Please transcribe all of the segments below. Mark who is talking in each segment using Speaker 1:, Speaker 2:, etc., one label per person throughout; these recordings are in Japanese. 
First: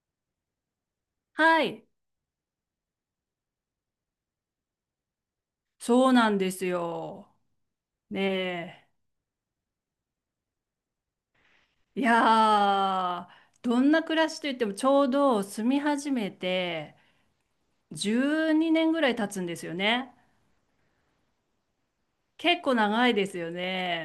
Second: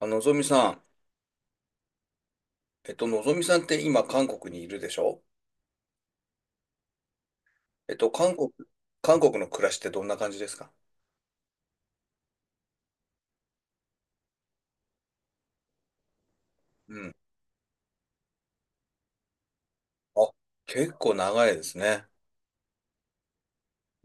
Speaker 1: ぞみさん、
Speaker 2: はい、
Speaker 1: のぞみさんって今、韓国にいるでしょ。
Speaker 2: そうなんですよ。
Speaker 1: えっと、韓国、
Speaker 2: ね
Speaker 1: 韓国の暮らしってどんな感じですか？
Speaker 2: え。いやー、どんな暮らしといってもちょうど住み始め
Speaker 1: う
Speaker 2: て
Speaker 1: ん。
Speaker 2: 12年ぐらい経つんですよね。
Speaker 1: あ、結構長いですね。
Speaker 2: 結構長いですよ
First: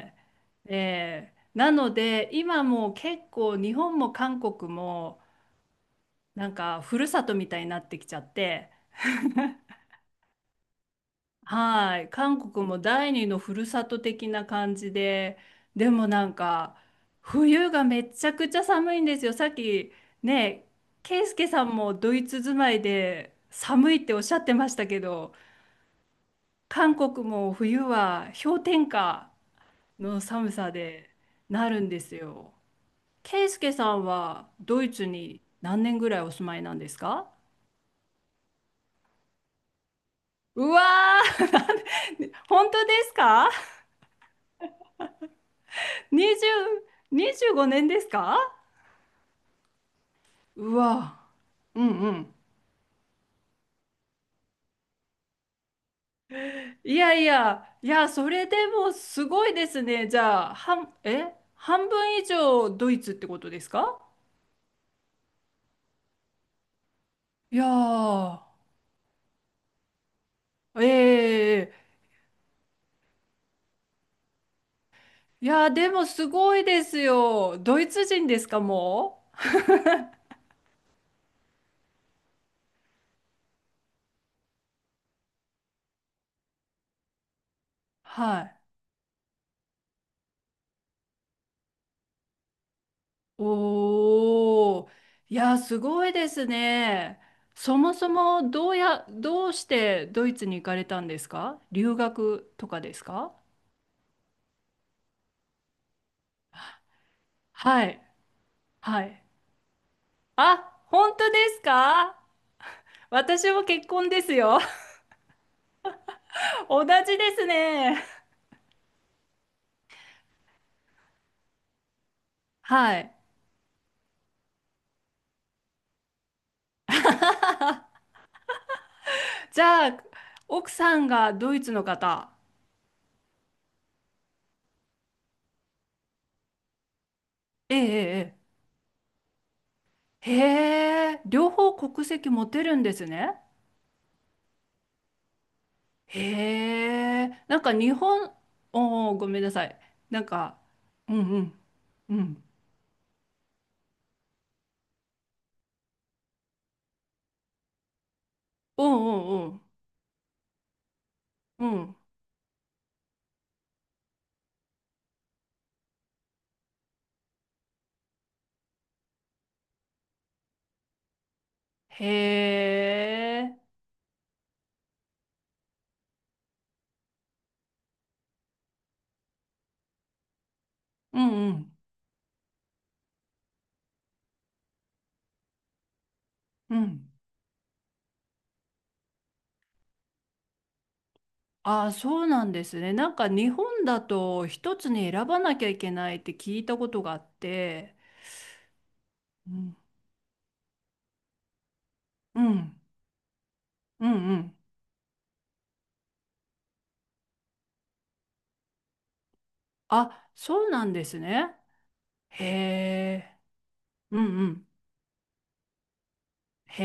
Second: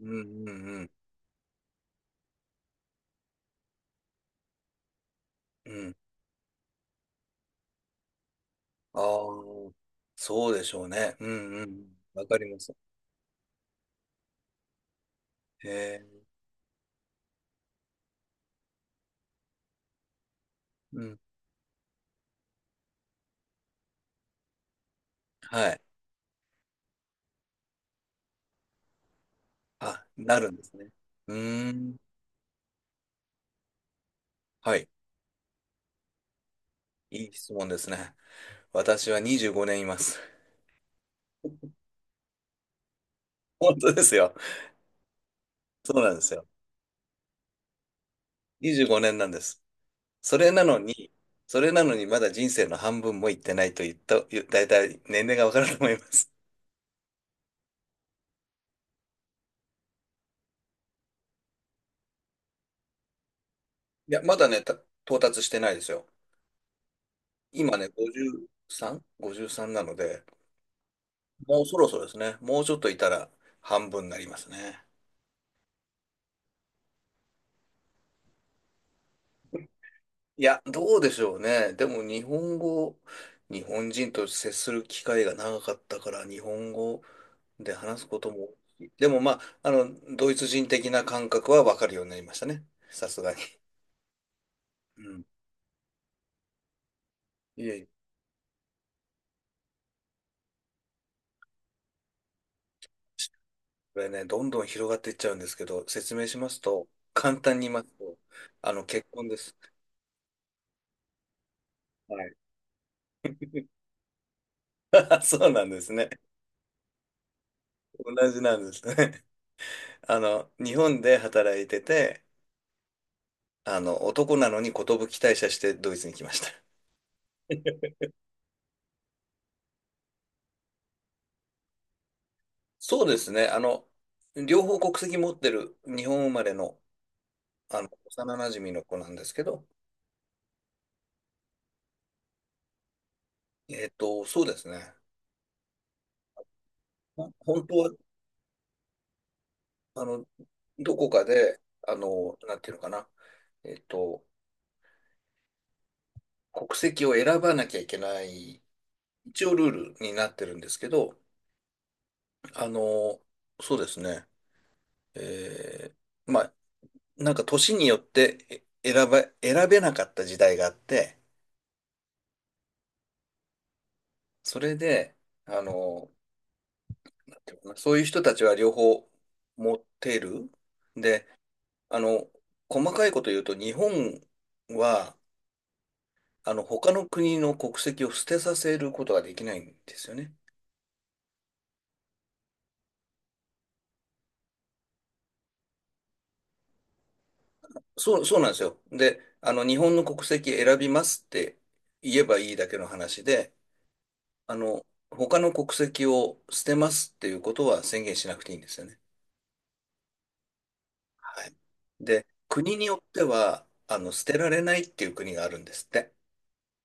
Speaker 1: うんうんうん。
Speaker 2: ええ。なので、今もう結構日本も韓国も
Speaker 1: うん。
Speaker 2: なんかふるさとみたいになってきちゃって、
Speaker 1: ああ、そうでしょうね。うんうん。
Speaker 2: はい、
Speaker 1: わかり
Speaker 2: 韓
Speaker 1: ま
Speaker 2: 国
Speaker 1: す。
Speaker 2: も第二のふるさと的な感じで、
Speaker 1: へ
Speaker 2: でもな
Speaker 1: え。
Speaker 2: んか冬がめちゃくちゃ寒いんですよ。さっきね、
Speaker 1: うん。
Speaker 2: ケイスケさんもドイツ住まいで寒いっておっしゃってましたけど、
Speaker 1: はい。
Speaker 2: 韓国も冬は氷点下
Speaker 1: あ、
Speaker 2: の
Speaker 1: な
Speaker 2: 寒
Speaker 1: るんで
Speaker 2: さ
Speaker 1: すね。
Speaker 2: で
Speaker 1: う
Speaker 2: な
Speaker 1: ー
Speaker 2: るん
Speaker 1: ん。
Speaker 2: ですよ。ケイスケさんは
Speaker 1: は
Speaker 2: ド
Speaker 1: い。
Speaker 2: イツに何年ぐらいお住まいなんです
Speaker 1: い
Speaker 2: か？
Speaker 1: い質問ですね。私は25年います。
Speaker 2: うわー、本当ですか
Speaker 1: 本当ですよ。そうなんですよ。
Speaker 2: ？20、25年ですか？
Speaker 1: 25年なんです。それな
Speaker 2: う
Speaker 1: のに、
Speaker 2: わ、うんう
Speaker 1: まだ
Speaker 2: ん。
Speaker 1: 人生の半分も行ってないと言った、だいたい年齢がわかると思います。
Speaker 2: いやいや、いや、それでもすごいですね。じゃあ、半分以上ドイツってことですか？
Speaker 1: いや、まだね、到達してないですよ。
Speaker 2: いや
Speaker 1: 今ね、
Speaker 2: ー、
Speaker 1: 53? 53なので、もう
Speaker 2: ええ。
Speaker 1: そろそろですね。もうちょっといたら半分になりますね。
Speaker 2: いや、でもすごいですよ。ドイツ人ですか、も
Speaker 1: いや、どうでしょうね。でも日本人と接する機会が長かったから、日本語で話す
Speaker 2: う？
Speaker 1: こと
Speaker 2: は
Speaker 1: も、
Speaker 2: い。
Speaker 1: でもまあ、ドイツ人的な感覚はわかるようになりましたね。さすがに。
Speaker 2: おー、
Speaker 1: うん。
Speaker 2: いや、すごいですね。
Speaker 1: い
Speaker 2: そ
Speaker 1: えいえ。
Speaker 2: もそもどうしてドイツに行かれたんですか？留学とかですか？
Speaker 1: これね、どんどん広がっていっちゃうんですけど、説明しますと、簡単に言いま
Speaker 2: は
Speaker 1: す
Speaker 2: い、
Speaker 1: と、
Speaker 2: は
Speaker 1: 結
Speaker 2: い。
Speaker 1: 婚です。
Speaker 2: あ、本当ですか？
Speaker 1: はい。
Speaker 2: 私も結 婚ですよ。
Speaker 1: あ、そうなんですね。
Speaker 2: 同じですね。
Speaker 1: 同じなんですね。日本で働いてて、
Speaker 2: はい。
Speaker 1: 男なのに寿退社してドイツに来ました。
Speaker 2: じゃあ、奥さんがドイツの方。
Speaker 1: そうですね。両方国籍持ってる日本生まれの、
Speaker 2: え
Speaker 1: 幼
Speaker 2: え、
Speaker 1: 馴染の子なんですけど、
Speaker 2: ええ。ええ、へえ、両方国籍持てるんですね。
Speaker 1: そうですね。
Speaker 2: へえ、なん
Speaker 1: 本
Speaker 2: か
Speaker 1: 当は、
Speaker 2: 日本、おお、ごめんなさい。
Speaker 1: あ
Speaker 2: な
Speaker 1: の、
Speaker 2: んか、
Speaker 1: どこ
Speaker 2: うん
Speaker 1: か
Speaker 2: うん、
Speaker 1: で、あ
Speaker 2: う
Speaker 1: の、
Speaker 2: ん。
Speaker 1: なんていうのかな。えっと、国籍を選ばなきゃいけない、
Speaker 2: うん
Speaker 1: 一
Speaker 2: う
Speaker 1: 応
Speaker 2: ん
Speaker 1: ルールになってるんですけど、
Speaker 2: うん、うん。
Speaker 1: あの、そうですね。えーまあ、なんか年によってえ選ば、選べなかった時代があって、
Speaker 2: へえ、
Speaker 1: それで、あの、なんていうのかなそういう人たちは両方持ってる。
Speaker 2: う
Speaker 1: で、
Speaker 2: んうん、
Speaker 1: あの、細かいこと言うと、日本は、
Speaker 2: う
Speaker 1: 他の
Speaker 2: ん。
Speaker 1: 国の国籍を捨てさせることができないんですよね。
Speaker 2: ああ、そうなんですね。なんか日本だと一つに選ばなきゃいけないって聞いたことがあって。
Speaker 1: そうなんですよ。で、
Speaker 2: う
Speaker 1: 日
Speaker 2: ん。
Speaker 1: 本の国籍選びますって言えば
Speaker 2: う
Speaker 1: いいだけ
Speaker 2: ん。
Speaker 1: の話で、
Speaker 2: うんう
Speaker 1: あ
Speaker 2: ん。
Speaker 1: の、他の国籍を捨てますっていうことは宣言しなくていいんですよね。
Speaker 2: あ、そうなんです
Speaker 1: は
Speaker 2: ね。
Speaker 1: い。で、
Speaker 2: へ
Speaker 1: 国によって
Speaker 2: え。
Speaker 1: は、
Speaker 2: う
Speaker 1: 捨て
Speaker 2: んう
Speaker 1: られ
Speaker 2: ん。
Speaker 1: ないっていう国があるんですって。
Speaker 2: へ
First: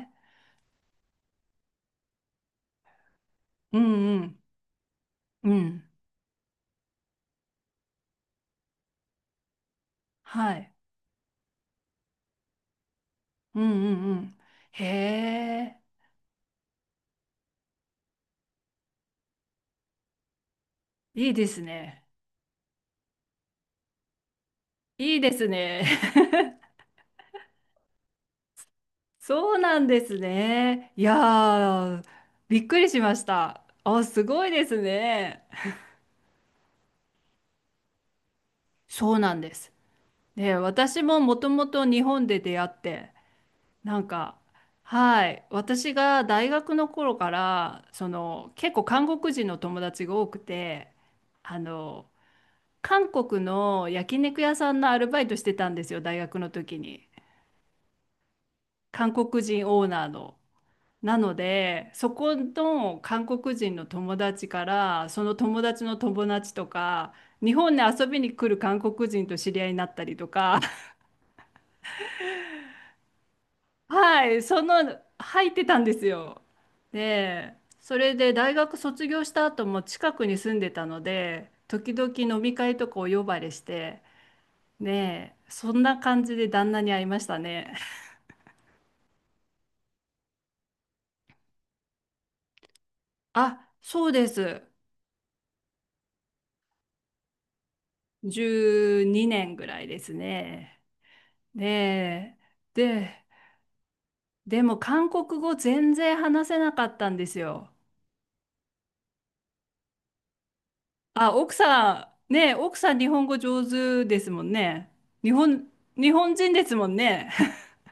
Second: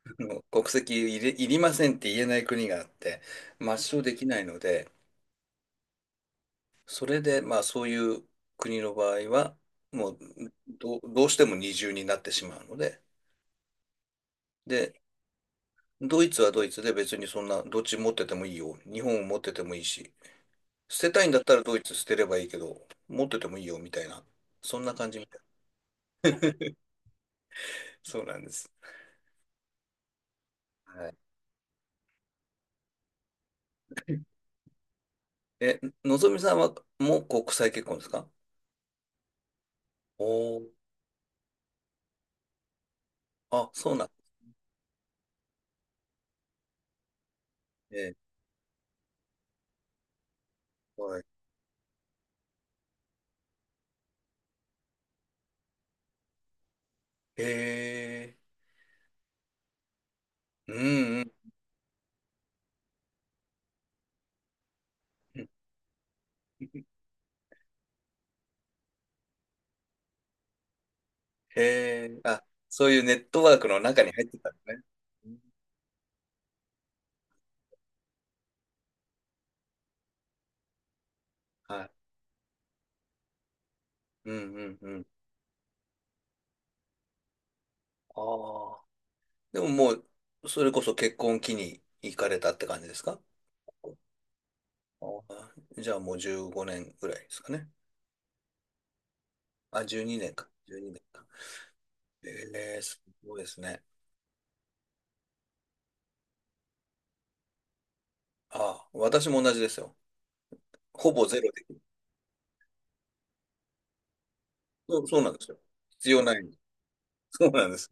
Speaker 2: え。
Speaker 1: 国籍いり、いりませんって言えない国があって、抹
Speaker 2: う
Speaker 1: 消で
Speaker 2: んう
Speaker 1: きな
Speaker 2: ん。
Speaker 1: いので、
Speaker 2: うん。
Speaker 1: それで、まあ、そういう国の場合は、もう、
Speaker 2: はい。
Speaker 1: どうしても二重になってしまうので、
Speaker 2: うんうんうん。へ
Speaker 1: で、
Speaker 2: え。
Speaker 1: ドイツはドイツで別にそんな、どっち持っててもいいよ。日本を持っててもいいし、捨てたい
Speaker 2: い
Speaker 1: ん
Speaker 2: い
Speaker 1: だっ
Speaker 2: で
Speaker 1: た
Speaker 2: す
Speaker 1: らドイツ捨
Speaker 2: ね。
Speaker 1: てればいいけど、持っててもいいよみたいな、そんな感
Speaker 2: い
Speaker 1: じ
Speaker 2: い
Speaker 1: み
Speaker 2: で
Speaker 1: たい。
Speaker 2: すね。
Speaker 1: そうなんです。
Speaker 2: そうなんですね。い
Speaker 1: は
Speaker 2: や
Speaker 1: い。
Speaker 2: ー、びっくりしました。あ、すごいですね。
Speaker 1: え、のぞみさんはもう国際結婚ですか？
Speaker 2: そうなんです。で、
Speaker 1: おおー、
Speaker 2: 私ももともと日本で出会って、
Speaker 1: あ、そう
Speaker 2: な
Speaker 1: な
Speaker 2: ん
Speaker 1: んで
Speaker 2: か、はい、私が大学の頃から、
Speaker 1: すね。
Speaker 2: 結構韓国人の友達が多くて、
Speaker 1: はい。
Speaker 2: あの、韓国の焼肉屋さんのアルバイトしてたんですよ、大学の時に。
Speaker 1: へえ。
Speaker 2: 韓国人オーナーの。
Speaker 1: う
Speaker 2: な
Speaker 1: んう
Speaker 2: の
Speaker 1: ん
Speaker 2: で、そこの韓国人の友達から、その
Speaker 1: うん。
Speaker 2: 友達の友達と か、日本に遊びに来る韓国人と知り合いになったりとか、
Speaker 1: へえ。あ、そういうネットワークの中に入
Speaker 2: は
Speaker 1: って
Speaker 2: い、
Speaker 1: たんで
Speaker 2: そ
Speaker 1: す
Speaker 2: の
Speaker 1: ね。うん。
Speaker 2: 入ってたんですよ。で、それで大学卒業した後も近くに住んでたので、
Speaker 1: はい。
Speaker 2: 時々飲み会とかお呼ばれして、
Speaker 1: うんうんうん。
Speaker 2: ねえ、そんな感じで旦那に会いましたね。
Speaker 1: ああ。でももう、それこそ結婚期に行かれたって感じですか？
Speaker 2: あ、そうです。
Speaker 1: あーじゃあもう15年ぐらいですかね。
Speaker 2: 12年ぐら
Speaker 1: あ、
Speaker 2: いで
Speaker 1: 12
Speaker 2: す
Speaker 1: 年か。
Speaker 2: ね。ね
Speaker 1: え
Speaker 2: え、
Speaker 1: ー、すごいですね。
Speaker 2: でも韓国語全然話せなかったんですよ。
Speaker 1: ああ、私も同じですよ。ほぼ
Speaker 2: あ、
Speaker 1: ゼロ
Speaker 2: 奥
Speaker 1: で。
Speaker 2: さん、ねえ、奥さん日本語上手ですもんね。
Speaker 1: そう、そうなん
Speaker 2: 日
Speaker 1: ですよ。
Speaker 2: 本、
Speaker 1: 必
Speaker 2: 日
Speaker 1: 要
Speaker 2: 本
Speaker 1: ない。
Speaker 2: 人 ですもんね。
Speaker 1: そうなんです。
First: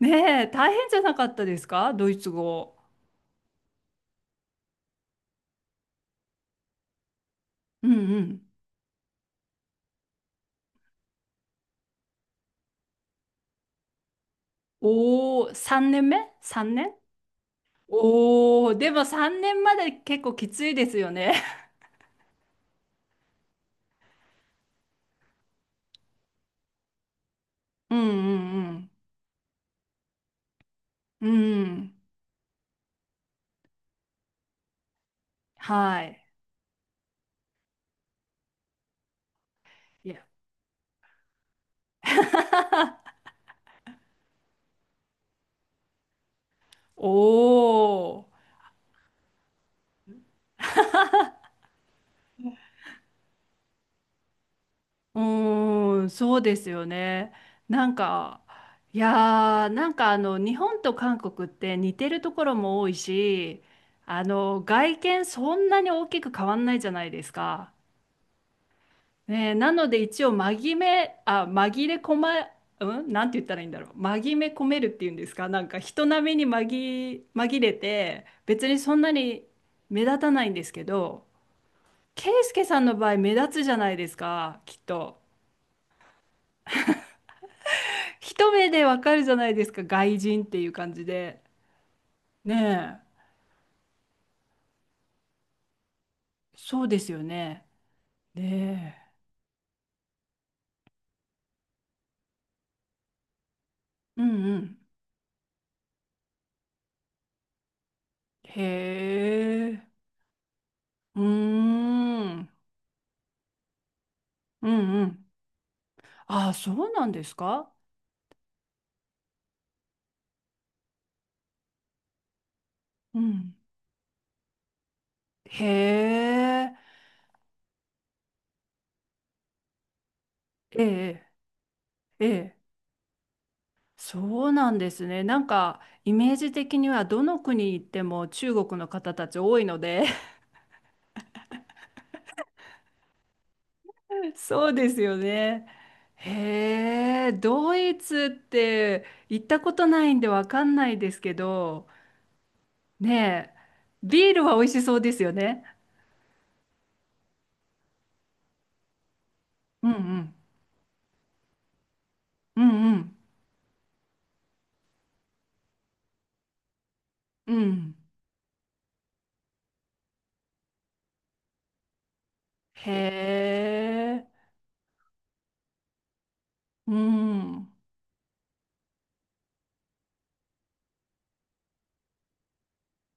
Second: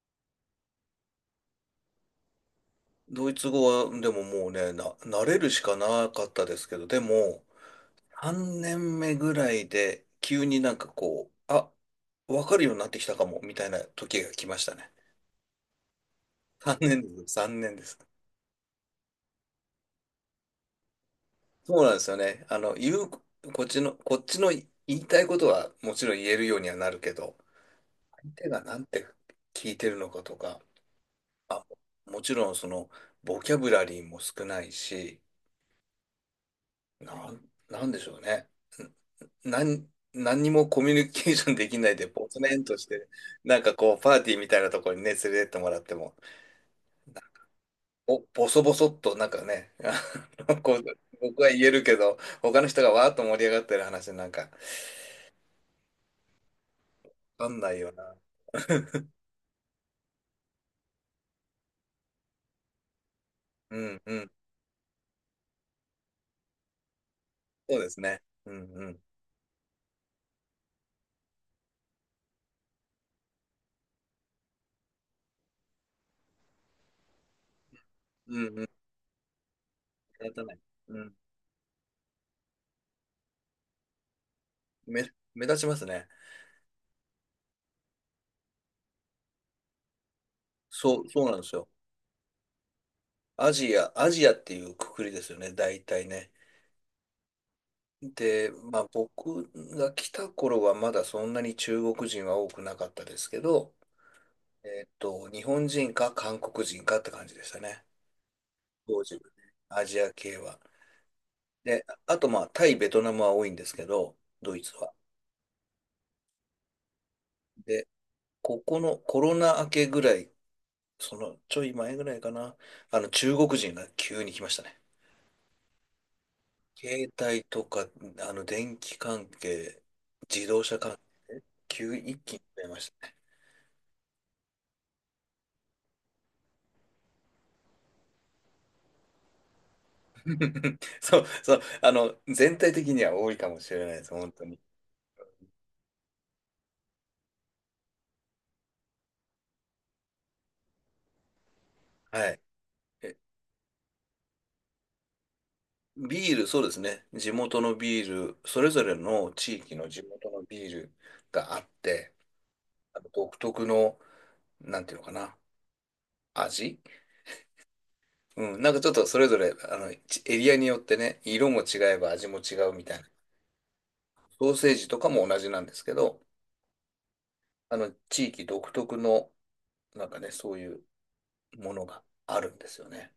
Speaker 2: ねえ、大変じゃなかったですか？ドイツ語。
Speaker 1: ドイツ語は、でももうね、慣れるしかなかったですけど、でも、
Speaker 2: うんうん。
Speaker 1: 3年目ぐらいで、急になんかこう、あ、わかるようになってきたかも、みたいな時が来ましたね。
Speaker 2: おお、3年目 ?3
Speaker 1: 3
Speaker 2: 年、
Speaker 1: 年です。
Speaker 2: おおー、でも3年まで結構きついですよね。
Speaker 1: そうなんですよね。あの、言う、こっちの、こっちの言いたいことはもちろん言えるようにはなるけど、
Speaker 2: うん
Speaker 1: 相手
Speaker 2: う
Speaker 1: がなん
Speaker 2: ん
Speaker 1: て聞いてるのかとか、
Speaker 2: うん。
Speaker 1: あ、
Speaker 2: うん。
Speaker 1: もちろんその、ボキャブラリーも少ないし、
Speaker 2: はい。
Speaker 1: なんでしょうね。んなん、
Speaker 2: いや。
Speaker 1: 何にもコミュニケーションできないで、ボツネンとして、なんかこう、パーティーみたいなところにね、連れてってもらっても、
Speaker 2: お
Speaker 1: お、
Speaker 2: お、
Speaker 1: ボソボソっと、なんかね、あのこう、僕は言えるけど、他の人がわーっと盛り上がってる話なんか、
Speaker 2: うーん、そうですよね。
Speaker 1: わかんない
Speaker 2: な
Speaker 1: よ
Speaker 2: ん
Speaker 1: な。
Speaker 2: か、いやー、なんか日本と韓国って似てるところも多いし、
Speaker 1: うんうん。
Speaker 2: 外見そんなに大きく変わんないじゃないですか。
Speaker 1: そうですね。うんうん。
Speaker 2: ねえ、なので一応紛め、あ、紛れ込ま、うん、なんて言ったらいいんだろう。紛め込めるっていうんですか。なんか人並みに紛れて、
Speaker 1: うんう
Speaker 2: 別
Speaker 1: ん。
Speaker 2: にそんなに目立
Speaker 1: 目
Speaker 2: た
Speaker 1: 立た
Speaker 2: ない
Speaker 1: な
Speaker 2: ん
Speaker 1: い。
Speaker 2: ですけ
Speaker 1: うん。
Speaker 2: ど、ケイスケさんの場合目立つじゃないですか、きっ
Speaker 1: 目、
Speaker 2: と。
Speaker 1: 目立ちますね。
Speaker 2: 一目でわかるじゃないですか、外人っていう感
Speaker 1: そ
Speaker 2: じ
Speaker 1: う、そうなん
Speaker 2: で。
Speaker 1: ですよ。
Speaker 2: ねえ、
Speaker 1: アジアっていうくくりですよね、大体ね。
Speaker 2: そうですよね。
Speaker 1: で、まあ
Speaker 2: ね
Speaker 1: 僕が来た頃はまだそんなに中国人は多くなかったですけど、
Speaker 2: え。うんうん。
Speaker 1: 日本人か韓国人かって感じでしたね。
Speaker 2: へ
Speaker 1: 当時はね。ア
Speaker 2: え。
Speaker 1: ジア系は。
Speaker 2: うー
Speaker 1: で、あとまあ
Speaker 2: ん。
Speaker 1: タイ、ベトナムは多いんですけど、ドイ
Speaker 2: う
Speaker 1: ツは。
Speaker 2: んうん。ああ、そうなんですか？
Speaker 1: で、ここのコロナ明けぐらいちょい前ぐらいかな、
Speaker 2: う
Speaker 1: 中
Speaker 2: ん。
Speaker 1: 国人が急に来ましたね。
Speaker 2: へえ、
Speaker 1: 携帯とか、あの電気関係、自動車
Speaker 2: え
Speaker 1: 関係、急に一
Speaker 2: え、え
Speaker 1: 気に
Speaker 2: え、
Speaker 1: 増えましたね。
Speaker 2: そうなんですね。なんか、イメージ的にはどの国行っても中国の方たち多いので。
Speaker 1: 全体的には多いかもしれないです、本 当に。
Speaker 2: そうですよね。へえ、ドイツって行ったことないんでわかんないですけど、
Speaker 1: はい。え、
Speaker 2: ねえ、ビールは美味しそうですよね。
Speaker 1: ビール、そうですね。地元のビール、それぞれの地域の
Speaker 2: うんう
Speaker 1: 地元
Speaker 2: ん、
Speaker 1: のビールがあって、
Speaker 2: う
Speaker 1: あの
Speaker 2: ん
Speaker 1: 独特の、なんていうのかな、味、
Speaker 2: うん、うん。
Speaker 1: うん、なんかちょっとそれぞれ、エリアによってね、色も違えば味も違うみ
Speaker 2: へ
Speaker 1: たいな。
Speaker 2: え、
Speaker 1: ソーセージとかも同じなんですけど、
Speaker 2: うん、
Speaker 1: 地域独特の、なんかね、そういうものがあるんですよね。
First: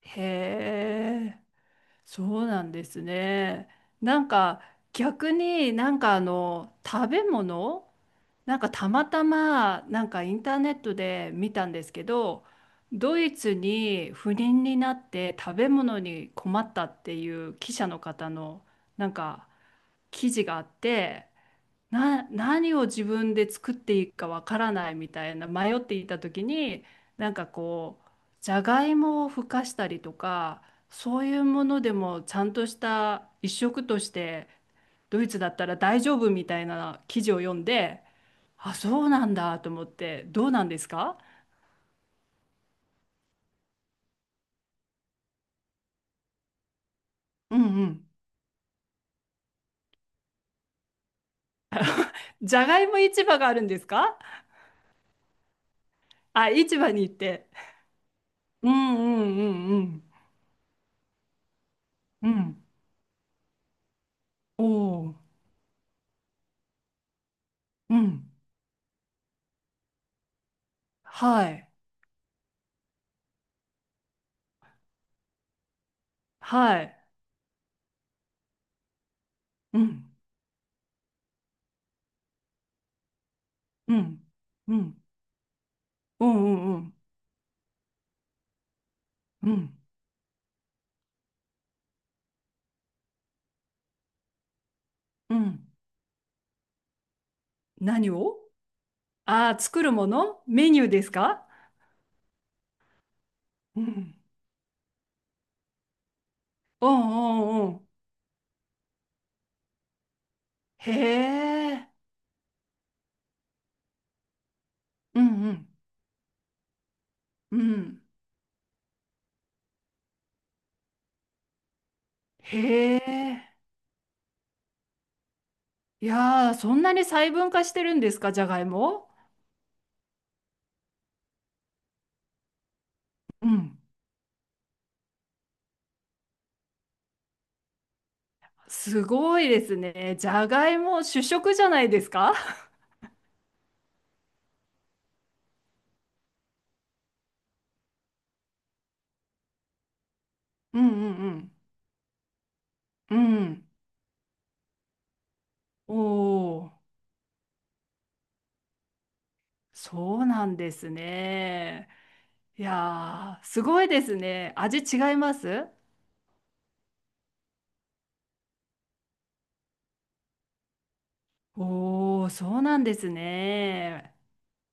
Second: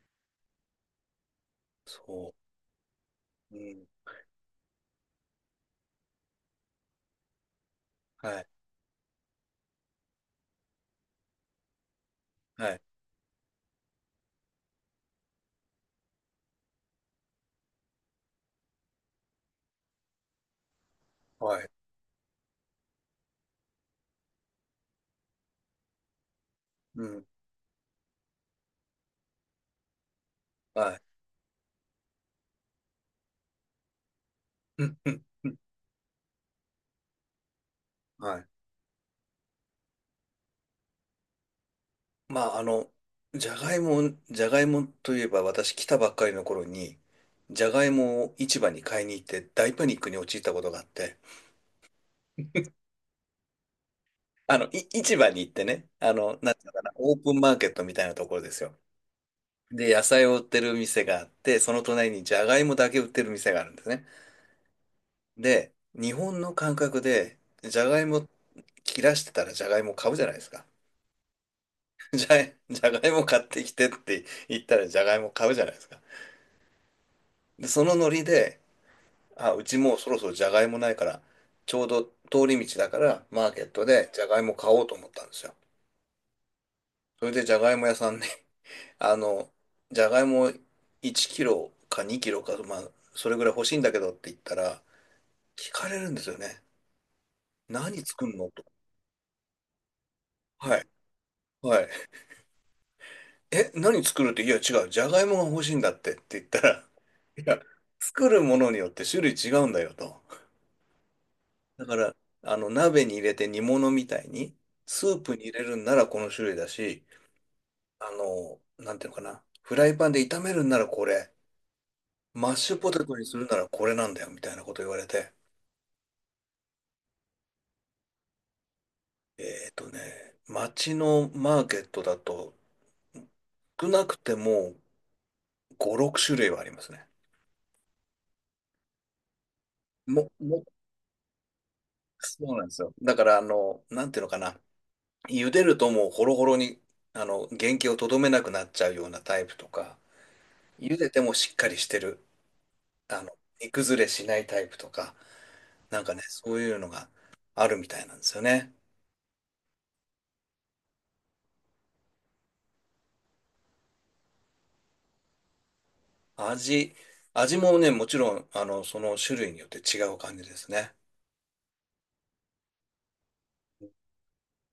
Speaker 2: へえ。
Speaker 1: そ
Speaker 2: そうなんです
Speaker 1: う。う
Speaker 2: ね。
Speaker 1: ん。
Speaker 2: なんか逆に、なんか食べ物、
Speaker 1: はい。
Speaker 2: なんかたまたまなんかインターネットで見たんですけど、
Speaker 1: はい。
Speaker 2: ドイツに不倫になって食べ物に困ったっていう記者の方のなんか記事があって、
Speaker 1: はい。
Speaker 2: 何を自分で作っていいかわからないみたいな迷っていた時に、
Speaker 1: うん。
Speaker 2: なんかこうじゃがいもをふかしたりとか、
Speaker 1: はい。
Speaker 2: そういうものでもちゃんとした一食として
Speaker 1: うん。う
Speaker 2: ド
Speaker 1: ん
Speaker 2: イツだ
Speaker 1: う
Speaker 2: っ
Speaker 1: ん。
Speaker 2: たら大丈夫みたいな記事を読んで、
Speaker 1: はい。
Speaker 2: あ、そうなんだと思って。どうなんですか？
Speaker 1: まあ、じゃがいも、じゃがいもといえば、私来たばっかりの頃に、
Speaker 2: うん
Speaker 1: じゃが
Speaker 2: う
Speaker 1: い
Speaker 2: ん。
Speaker 1: もを市場に買いに行って大パニックに陥ったことがあって、
Speaker 2: じゃがいも市場があるんですか？
Speaker 1: 市場に行ってね、あの、
Speaker 2: あ、
Speaker 1: なんていうの
Speaker 2: 市
Speaker 1: かな、
Speaker 2: 場に行
Speaker 1: オ
Speaker 2: っ
Speaker 1: ープン
Speaker 2: て、
Speaker 1: マーケットみたいなところです
Speaker 2: う
Speaker 1: よ。
Speaker 2: んうんう
Speaker 1: で、野
Speaker 2: ん。
Speaker 1: 菜を売ってる店があって、その隣に
Speaker 2: う
Speaker 1: ジ
Speaker 2: んう
Speaker 1: ャガイ
Speaker 2: ん。
Speaker 1: モだけ売ってる店があるんですね。
Speaker 2: おお。
Speaker 1: で、日本の感覚で、ジャ
Speaker 2: う
Speaker 1: ガイモ
Speaker 2: ん。
Speaker 1: 切らしてたらジャガイモ買うじゃないですか。
Speaker 2: はい。
Speaker 1: じゃ、ジャガイモ買ってきてって言ったらジャガイモ買うじゃないですか。
Speaker 2: はい。
Speaker 1: で、そのノリで、あ、うち
Speaker 2: う
Speaker 1: もうそ
Speaker 2: ん
Speaker 1: ろそろジャガイモないから、ちょうど通り道だからマーケット
Speaker 2: う
Speaker 1: でジ
Speaker 2: ん、
Speaker 1: ャガイモ買
Speaker 2: う
Speaker 1: おうと
Speaker 2: ん、
Speaker 1: 思ったんですよ。
Speaker 2: うん、うん、うん、
Speaker 1: それでジャガイモ屋さんね、あ
Speaker 2: う
Speaker 1: の、
Speaker 2: ん、
Speaker 1: ジャガイモ1キロか2キロか、まあ、それぐらい欲しいんだけどって言ったら、
Speaker 2: うん。
Speaker 1: 聞かれるんですよね。何
Speaker 2: 何
Speaker 1: 作る
Speaker 2: を、
Speaker 1: のと。
Speaker 2: ああー、作るものメ
Speaker 1: は
Speaker 2: ニュ
Speaker 1: い。
Speaker 2: ーですか？
Speaker 1: はい。え、
Speaker 2: う
Speaker 1: 何
Speaker 2: ん、
Speaker 1: 作るって、いや、違う。じゃがいもが欲しいんだってって言ったら、
Speaker 2: う
Speaker 1: いや、
Speaker 2: ん、うん、うん。
Speaker 1: 作るものによって種類違うんだよと。
Speaker 2: へ
Speaker 1: だ
Speaker 2: え、
Speaker 1: から、鍋に入れて煮物みたいに、スー
Speaker 2: う
Speaker 1: プに
Speaker 2: ん、う
Speaker 1: 入れ
Speaker 2: ん、
Speaker 1: るんならこの種類だし、
Speaker 2: うん。
Speaker 1: あの、なんていうのかな。フライパンで炒めるんならこれ、マッシュポ
Speaker 2: へ
Speaker 1: テトにするな
Speaker 2: え。
Speaker 1: らこれなんだよ、みたいなこと言われて。
Speaker 2: いやー、そんなに細分化してるんですか、じゃがいも？
Speaker 1: えっとね、街のマーケットだと、
Speaker 2: うん。
Speaker 1: 少なくても5、6種類はありますね。
Speaker 2: すごいですね。じ
Speaker 1: も、
Speaker 2: ゃ
Speaker 1: も、
Speaker 2: がいも主食じゃないですか？
Speaker 1: そうなんですよ。だから、あの、なんていうのかな。茹でるともうホロホロに、原型をとどめなくなっちゃうようなタイプとか、
Speaker 2: うん
Speaker 1: 茹でて
Speaker 2: う
Speaker 1: もし
Speaker 2: ん
Speaker 1: っかりしてる、
Speaker 2: うん。
Speaker 1: あの、
Speaker 2: う
Speaker 1: 煮
Speaker 2: ん。
Speaker 1: 崩れしないタイプとか、
Speaker 2: お
Speaker 1: なんかね、そういうの
Speaker 2: お。
Speaker 1: があるみたいなんですよね。
Speaker 2: そうなんですね。いやー、すごいですね。味違います？
Speaker 1: 味、味もね、もちろん、その種類によって違う感じですね。
Speaker 2: おお、そうなんですね。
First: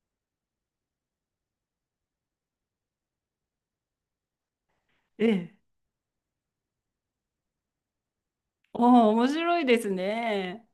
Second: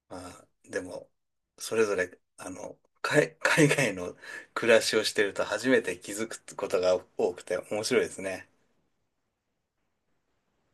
Speaker 1: まあ、でも、それぞれ、海外の暮らしをして
Speaker 2: え
Speaker 1: ると
Speaker 2: え。
Speaker 1: 初めて気づくことが多くて面白いですね。
Speaker 2: おお、面白いですね。